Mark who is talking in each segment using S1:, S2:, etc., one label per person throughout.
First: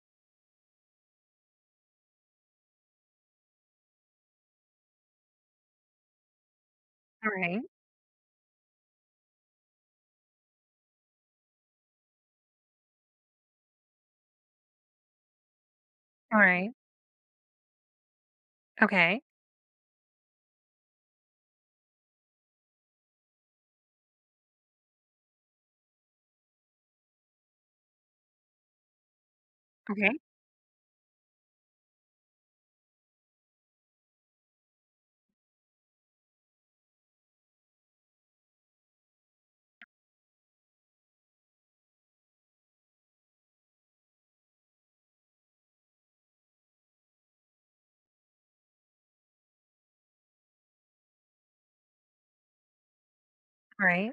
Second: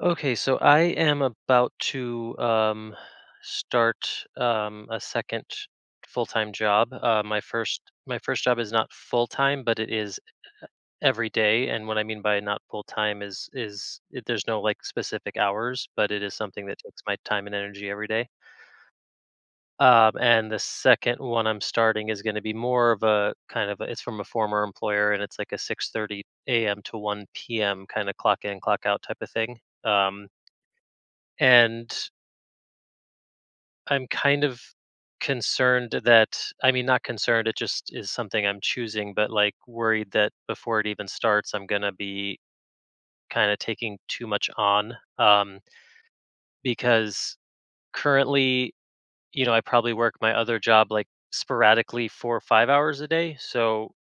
S1: Okay, so I am about to start a second full-time job. Uh, my
S2: Alright,
S1: first my first job is not full-time, but it is every day. And what I mean by not full-time is it, there's no like specific hours, but it is something
S2: alright,
S1: that takes my time and energy every day.
S2: okay,
S1: And the second one I'm starting is going to be more of a kind of a, it's from a former employer, and it's like a 6:30 a.m. to 1 p.m. kind of clock in, clock out type of thing.
S2: okay,
S1: Um, and I'm kind of concerned that I mean not concerned, it just is something I'm choosing, but like worried that before it even starts I'm going to be kind of taking too much on because currently, you know, I probably work my other job like sporadically 4 or 5 hours a day. So
S2: alright,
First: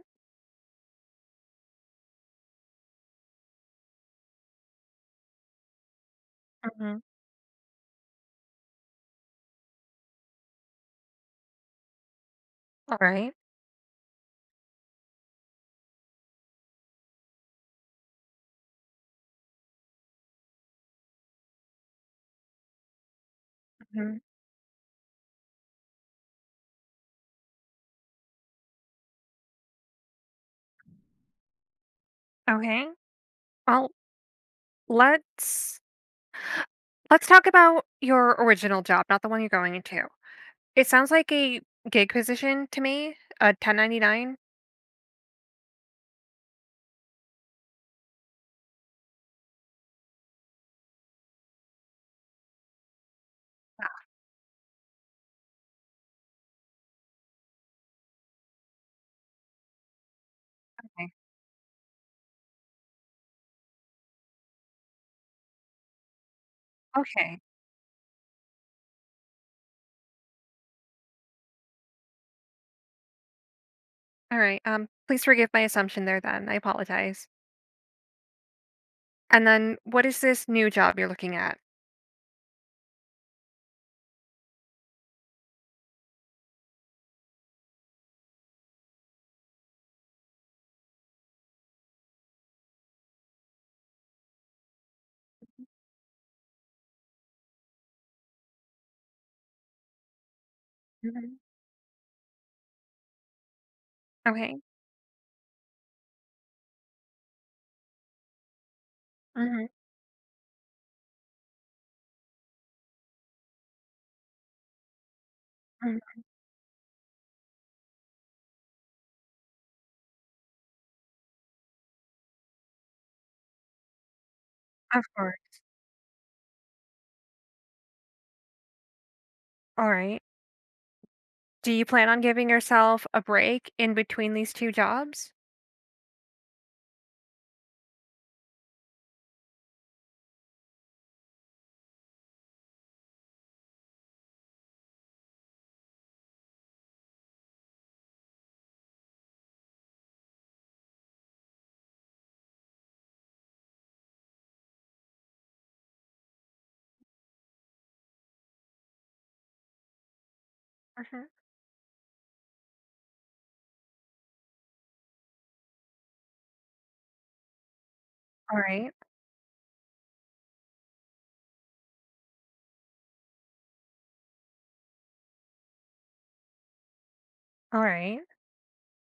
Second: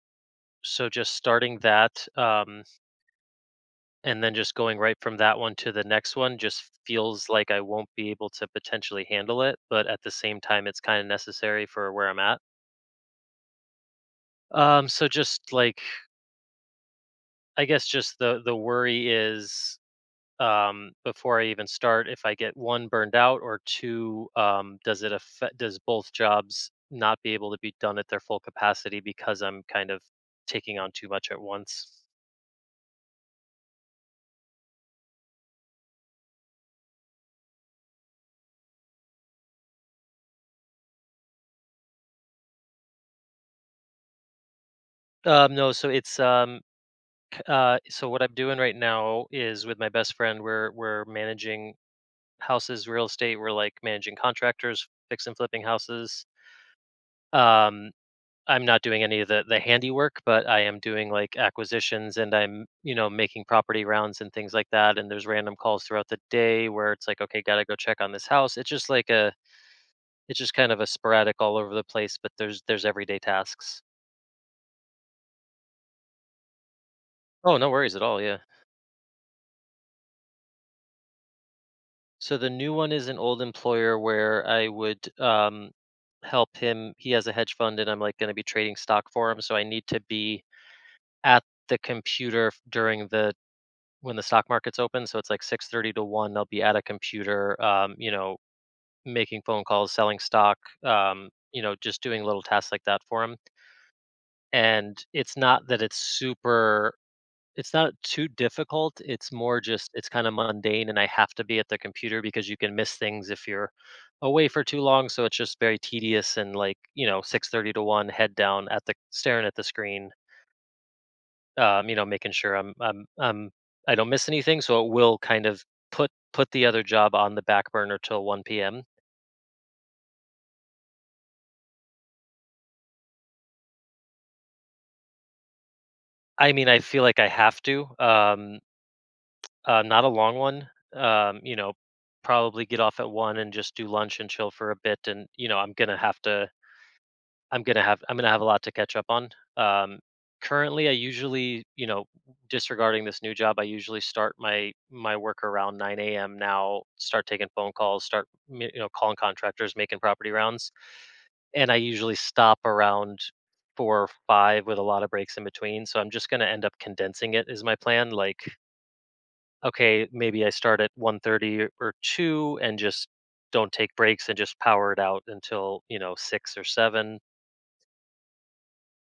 S1: so just starting that and then just going right from that one to the next one just
S2: mhm,
S1: feels like I won't be able to potentially handle it, but at the same time it's kind of necessary for where I'm at.
S2: alright,
S1: So just like I guess just the worry is before I even start if I get one burned out or
S2: mhm,
S1: two does it affect does both jobs not be able to be done at their full capacity because I'm kind of taking on too much at once.
S2: okay. Well, let's let's talk about your original job, not the one you're going into. It sounds like a gig position to me, a 1099.
S1: No, so it's so what I'm doing right now is with my best friend we're managing houses, real estate, we're like
S2: Ah,
S1: managing contractors, fixing flipping houses. Um I'm not doing any of the handiwork, but I am doing
S2: okay,
S1: like acquisitions and I'm, you know, making property rounds and things like that. And there's random calls throughout the day where it's like,
S2: okay,
S1: okay, gotta go check on this house. It's just kind of a sporadic all over the place, but there's everyday tasks.
S2: alright, please forgive my assumption there then, I apologize.
S1: Oh, no worries at all. Yeah.
S2: And then what is this new job you're looking at?
S1: So the new one is an old employer where I would help him. He has a hedge fund, and I'm like going to be trading stock for him. So I need to be at the computer f- during the when the stock market's open. So it's like 6:30 to 1, they'll be at a computer, you know, making phone calls, selling stock,
S2: Mhm,
S1: you know, just doing little tasks like that for him.
S2: okay,
S1: And it's not that it's super It's not too difficult. It's more
S2: mhm,
S1: just it's kind of mundane and I have to be at the computer because you can miss things if you're away for too long. So it's just very
S2: mhm,
S1: tedious and like, you know, 6:30 to 1 head down at the staring at the screen you know, making sure I don't miss anything. So it
S2: of
S1: will
S2: course,
S1: kind of put the other job on the back burner till 1 p.m.
S2: alright. Do you plan on giving yourself a break in between these 2 jobs?
S1: I mean, I feel like I have to. Not a long one. You know, probably get off at one and just do lunch and chill for a bit. And you know, I'm gonna have a lot to catch up on. Um, Currently, I usually, you know, disregarding this new job, I usually start my work around 9 a.m. Now, start taking phone calls, you know calling contractors, making property rounds,
S2: Mhm.
S1: and I usually stop around four or five with a lot of breaks in between. So I'm just gonna end up condensing it is my plan. Like,
S2: All right.
S1: okay, maybe I start at 1:30 or two and just don't take breaks and just power it out until you know six or seven.
S2: All right.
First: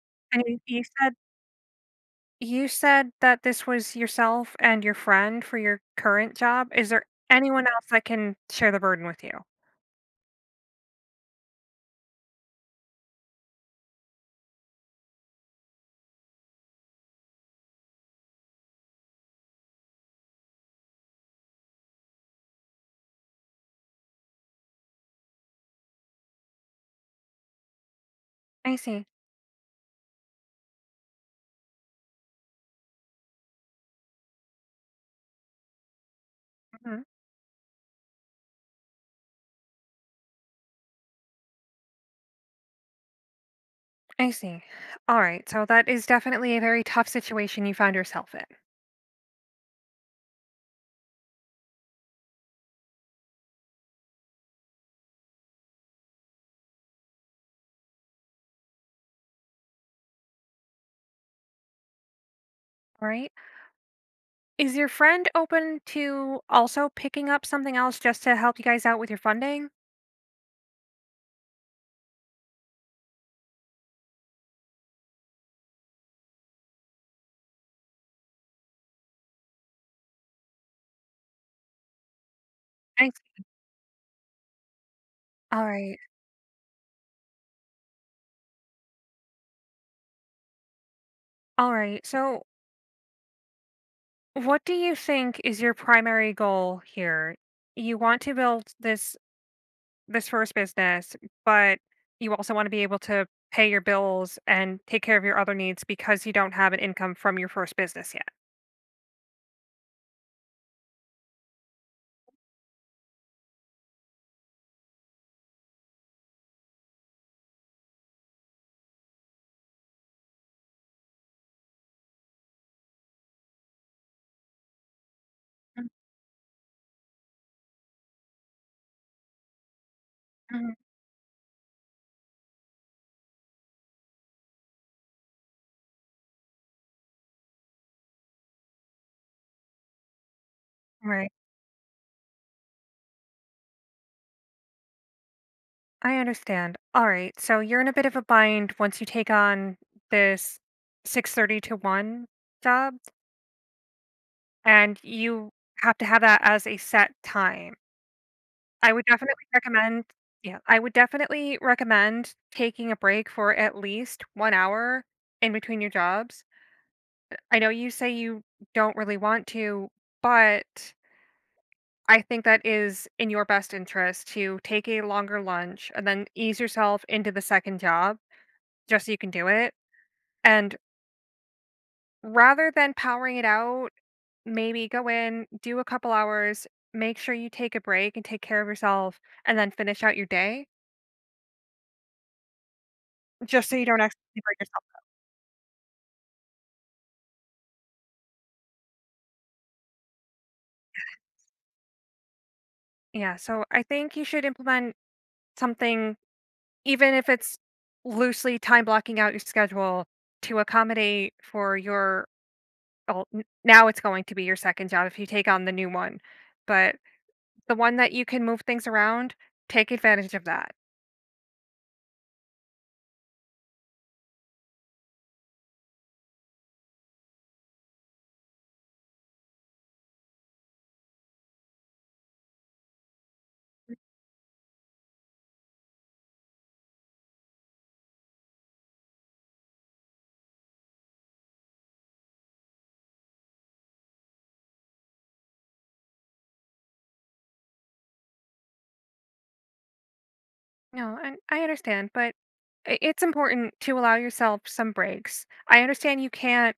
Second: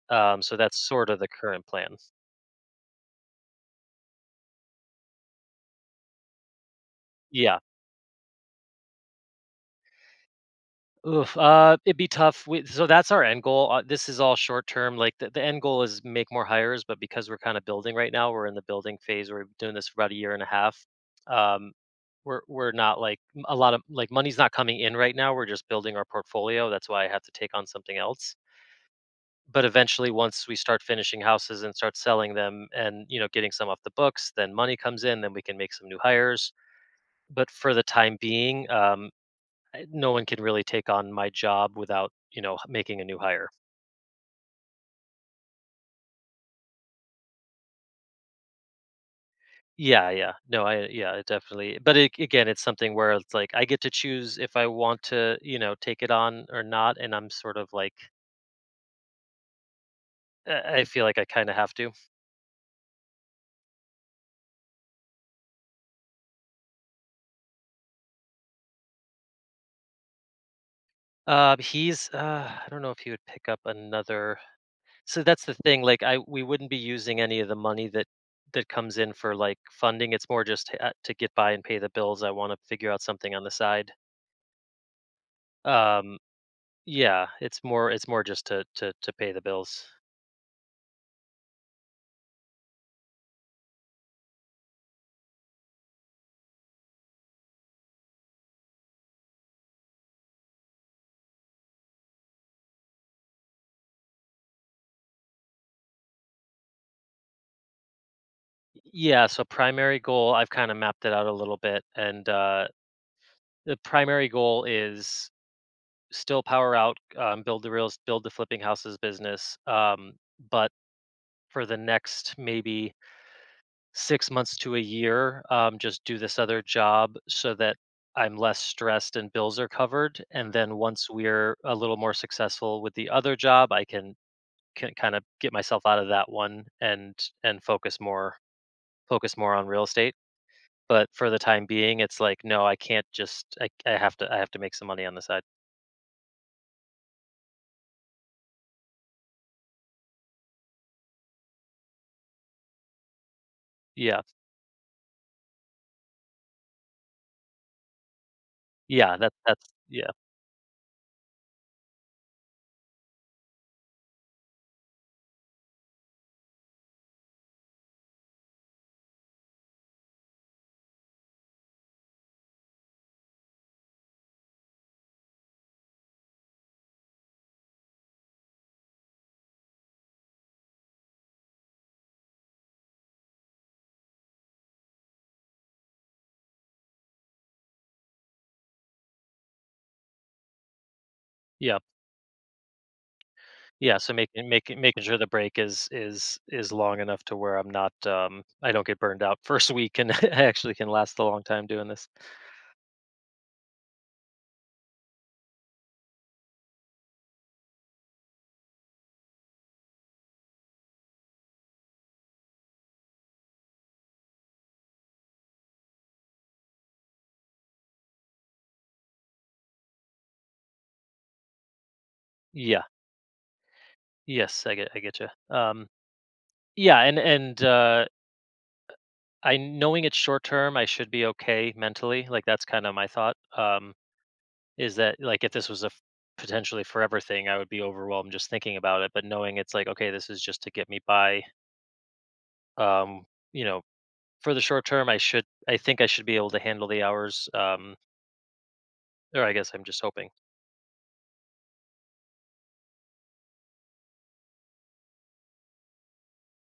S2: And
S1: So
S2: you,
S1: that's
S2: you
S1: sort
S2: said
S1: of the current plan.
S2: you said that this was yourself and your friend for your current job. Is there
S1: Yeah.
S2: anyone else that can share the burden with you?
S1: Oof, it'd be tough. So that's our end goal. This is all short term. Like the end goal is make more hires, but because we're kind of building right now, we're in the building phase. We're doing this for about a year and a half. Um, we're not like a lot of like money's not coming in right now. We're just building our portfolio. That's why I have to take on something else.
S2: I see.
S1: But eventually, once we start finishing houses and start selling them, and you know, getting some off the books, then money comes in. Then we can make some new hires.
S2: Mhm.
S1: But for the time being, no one can really take on my job without you know making a new hire.
S2: I see. All right. So that is definitely a very tough situation you found yourself in.
S1: Yeah, yeah, no I yeah it definitely but it, again it's something where it's like I get to choose if I want to you know take it on or not and I'm sort of like I feel like I kind of have to.
S2: All right. Is your friend open to also picking up something else just to help you guys out with your funding?
S1: He's I don't know if he would pick up another. So that's the thing like I we wouldn't be using any of the money that comes in for like funding. It's more just to get by and pay the bills. I want to figure out
S2: I
S1: something
S2: see.
S1: on the side.
S2: All right.
S1: um Yeah, it's more just to pay the bills.
S2: All right. So what do you think is your primary goal here? You want to build this first business, but you also want to be able to pay your bills and take care of your other needs because you don't have an income from your first business yet.
S1: Yeah, so primary goal, I've kind of mapped it out a little bit and the primary goal is still power out, build the reals, build the flipping houses business. But for the next maybe 6 months to a year, just do this other job so that I'm less stressed and bills are covered. And then
S2: Mhm.
S1: once we're a little more successful with the other job, I can kind of get myself out of that one and focus more on real estate. But for
S2: Right.
S1: the time being, it's like, no, I can't just I have to make some money on the side.
S2: I understand. All right. So you're in a bit of a bind once you take on this 6:30 to 1 job.
S1: Yeah.
S2: And you have to have that as a set time. I would
S1: Yeah, that
S2: definitely
S1: that's
S2: recommend,
S1: yeah.
S2: yeah, I would definitely recommend taking a break for at least 1 hour in between your jobs. I know you say you don't really want to, but I think that is in your best interest to take a longer lunch and then ease yourself into the second job just so you can do it. And rather than powering it out, maybe go in, do a couple hours, make sure you take a break and take care of yourself, and then finish out your day
S1: Yeah.
S2: just so you
S1: Yeah,
S2: don't
S1: so
S2: accidentally
S1: making
S2: break
S1: making
S2: yourself.
S1: making sure the break is long enough to where I'm not I don't get burned out first week and I actually can last a long time doing this.
S2: Yeah, so I think you should implement something, even if it's loosely time blocking out your schedule to accommodate for your, well, now it's going to be your second job if you take on the new one, but the one that you can move things around, take advantage of that.
S1: Yeah. Yes, I get you. Um yeah, and I knowing it's short term, I should be okay mentally. Like that's kind of my thought. Is that like if this was a f potentially forever thing, I would be overwhelmed just thinking about it, but knowing it's like, "Okay, this is just to get me by," um, you know, for the short term, I think I should be able to handle the hours, or I guess I'm just hoping.
S2: No, and I understand, but it's important to allow yourself some breaks. I understand you can't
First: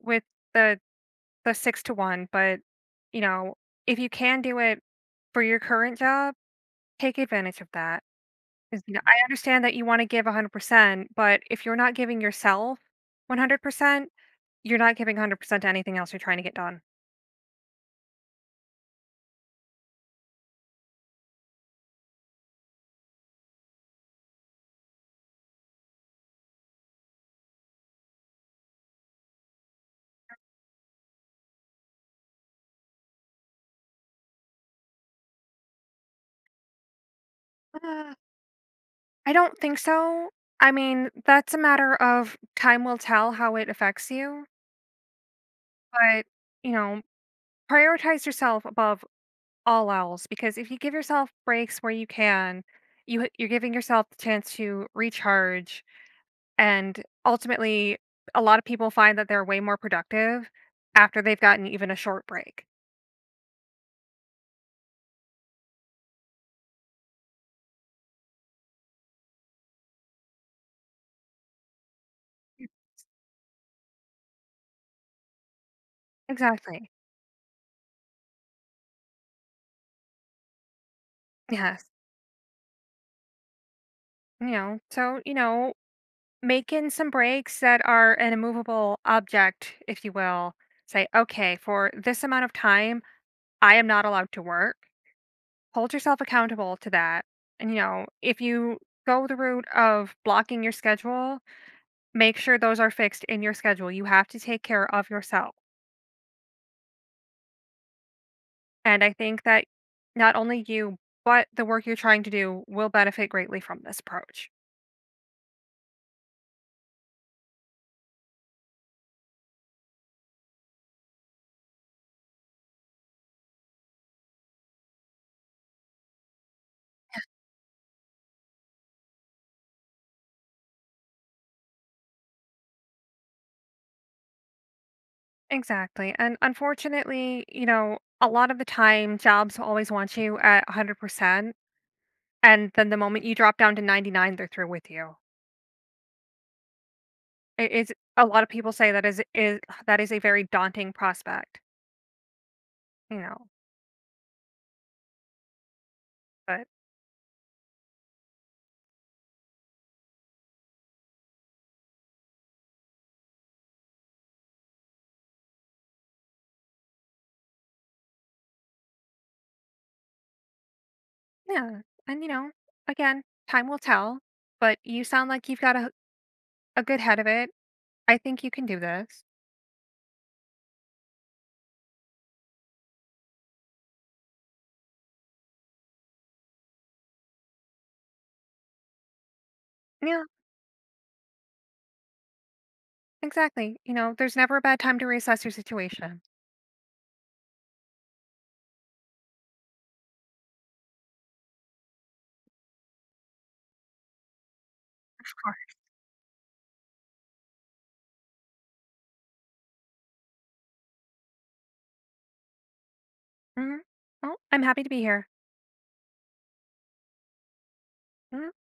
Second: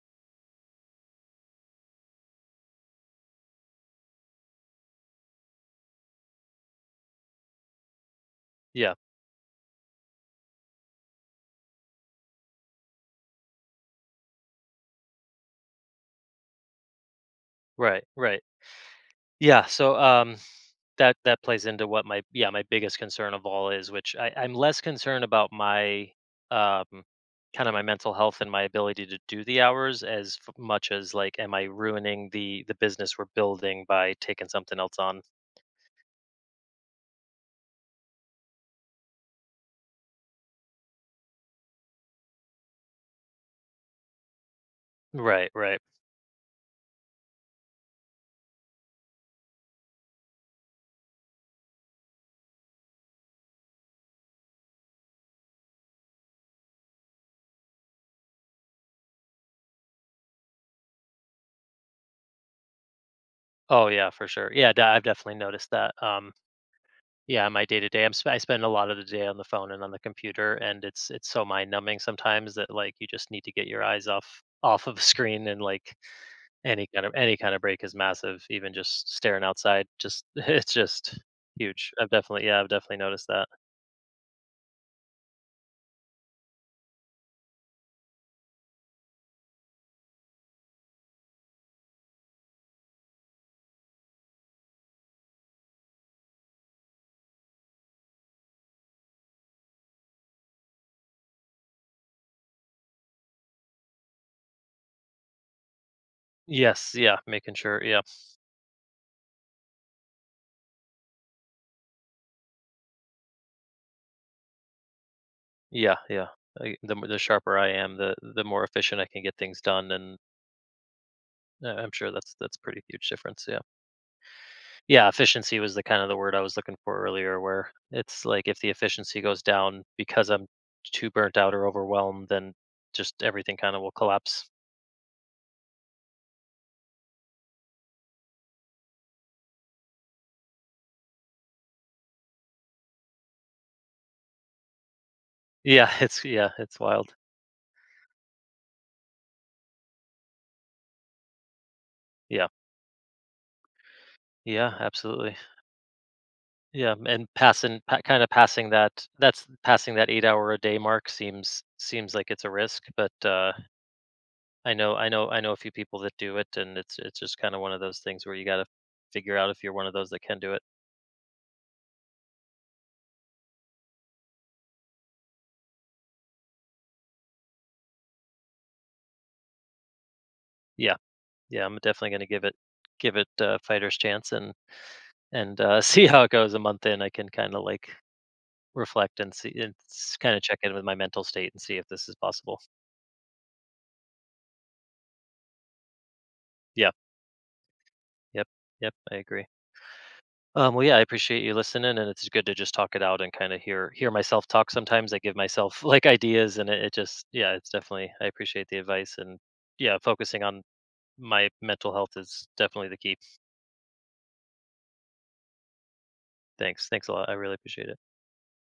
S2: with the the six to one, but you know, if you can do it for your current job, take advantage of that. 'Cause,
S1: Yeah,
S2: you know, I understand that you want to give 100%, but if you're not giving yourself 100%, you're not giving 100% to anything else you're trying to get done.
S1: right, right. Yeah, so, that plays into my biggest concern of all is, which I'm less concerned about my, um, kinda my mental health and my ability to do the hours as f much as, like, am I ruining the business we're building by taking something else on?
S2: Uh, I don't think so. I mean, that's a matter of time will tell how it affects you,
S1: Right, right.
S2: but you know, prioritize yourself above all else, because if you give yourself breaks where you can, you're giving yourself the chance to recharge and ultimately a lot of people find that they're way more productive after they've gotten even a short break.
S1: Oh, yeah, for sure. Yeah, I've definitely noticed that, yeah, my day-to-day, I spend a lot of the day on the phone and on the computer, and it's so mind numbing sometimes that, like, you just need to get your eyes off of a screen and, like, Any
S2: Exactly.
S1: kind of any kind of break is massive, even just staring outside, just it's just
S2: Yes.
S1: huge. I've definitely Yeah, I've definitely noticed that.
S2: You know, so, you know, make in some breaks that are an immovable object, if you will. Say, okay, for this amount of time, I am not allowed to work. Hold yourself accountable to that. And, you know, if you go the route of blocking your schedule, make sure those are fixed in your schedule. You have to take care of yourself.
S1: Yes, yeah, making sure yeah.
S2: And I think that not only you, but the work you're trying to do will benefit greatly from this approach.
S1: Yeah, yeah. I the m The sharper I am, the more efficient I can get things done, and, I'm sure that's pretty huge difference, yeah. Yeah, efficiency was the kind of the word I was looking for earlier, where it's like if the efficiency goes down because I'm too burnt out or overwhelmed, then just everything kinda will collapse.
S2: Exactly. And unfortunately, you know, a lot of the time jobs always want you at 100%. And then the moment you drop down to 99, they're through with you.
S1: Yeah, it's yeah, it's wild.
S2: It is, a lot of people say that is a very daunting prospect,
S1: Yeah.
S2: you know.
S1: Yeah, absolutely.
S2: But
S1: Yeah, and passing pa kinda passing that that's passing that eight-hour-a-day mark seems like it's a risk, but, I know a few people that do it, and it's just kinda one of those things where you gotta figure out if you're one of those that can do it.
S2: yeah, and you know, again, time will tell. But you sound like you've got a good head of it. I think you can do this.
S1: Yeah, yeah, I'm definitely gonna give it a fighter's chance and see how it goes a month in. I can kinda, like, reflect and
S2: Yeah,
S1: kinda check in with my mental state and see if this is possible.
S2: exactly. You know, there's never a bad time to reassess your situation.
S1: Yeah, yep, yep, I agree. Well, yeah, I appreciate you listening, and it's good to just talk it out and kind of hear myself talk. Sometimes I
S2: Of
S1: give
S2: course.
S1: myself like ideas, and it just yeah, it's definitely I appreciate the advice, and yeah, focusing on my mental health is definitely the key.
S2: Hmm. Well, I'm happy to be here.
S1: Thanks, thanks a lot. I really appreciate it.
S2: Mhm.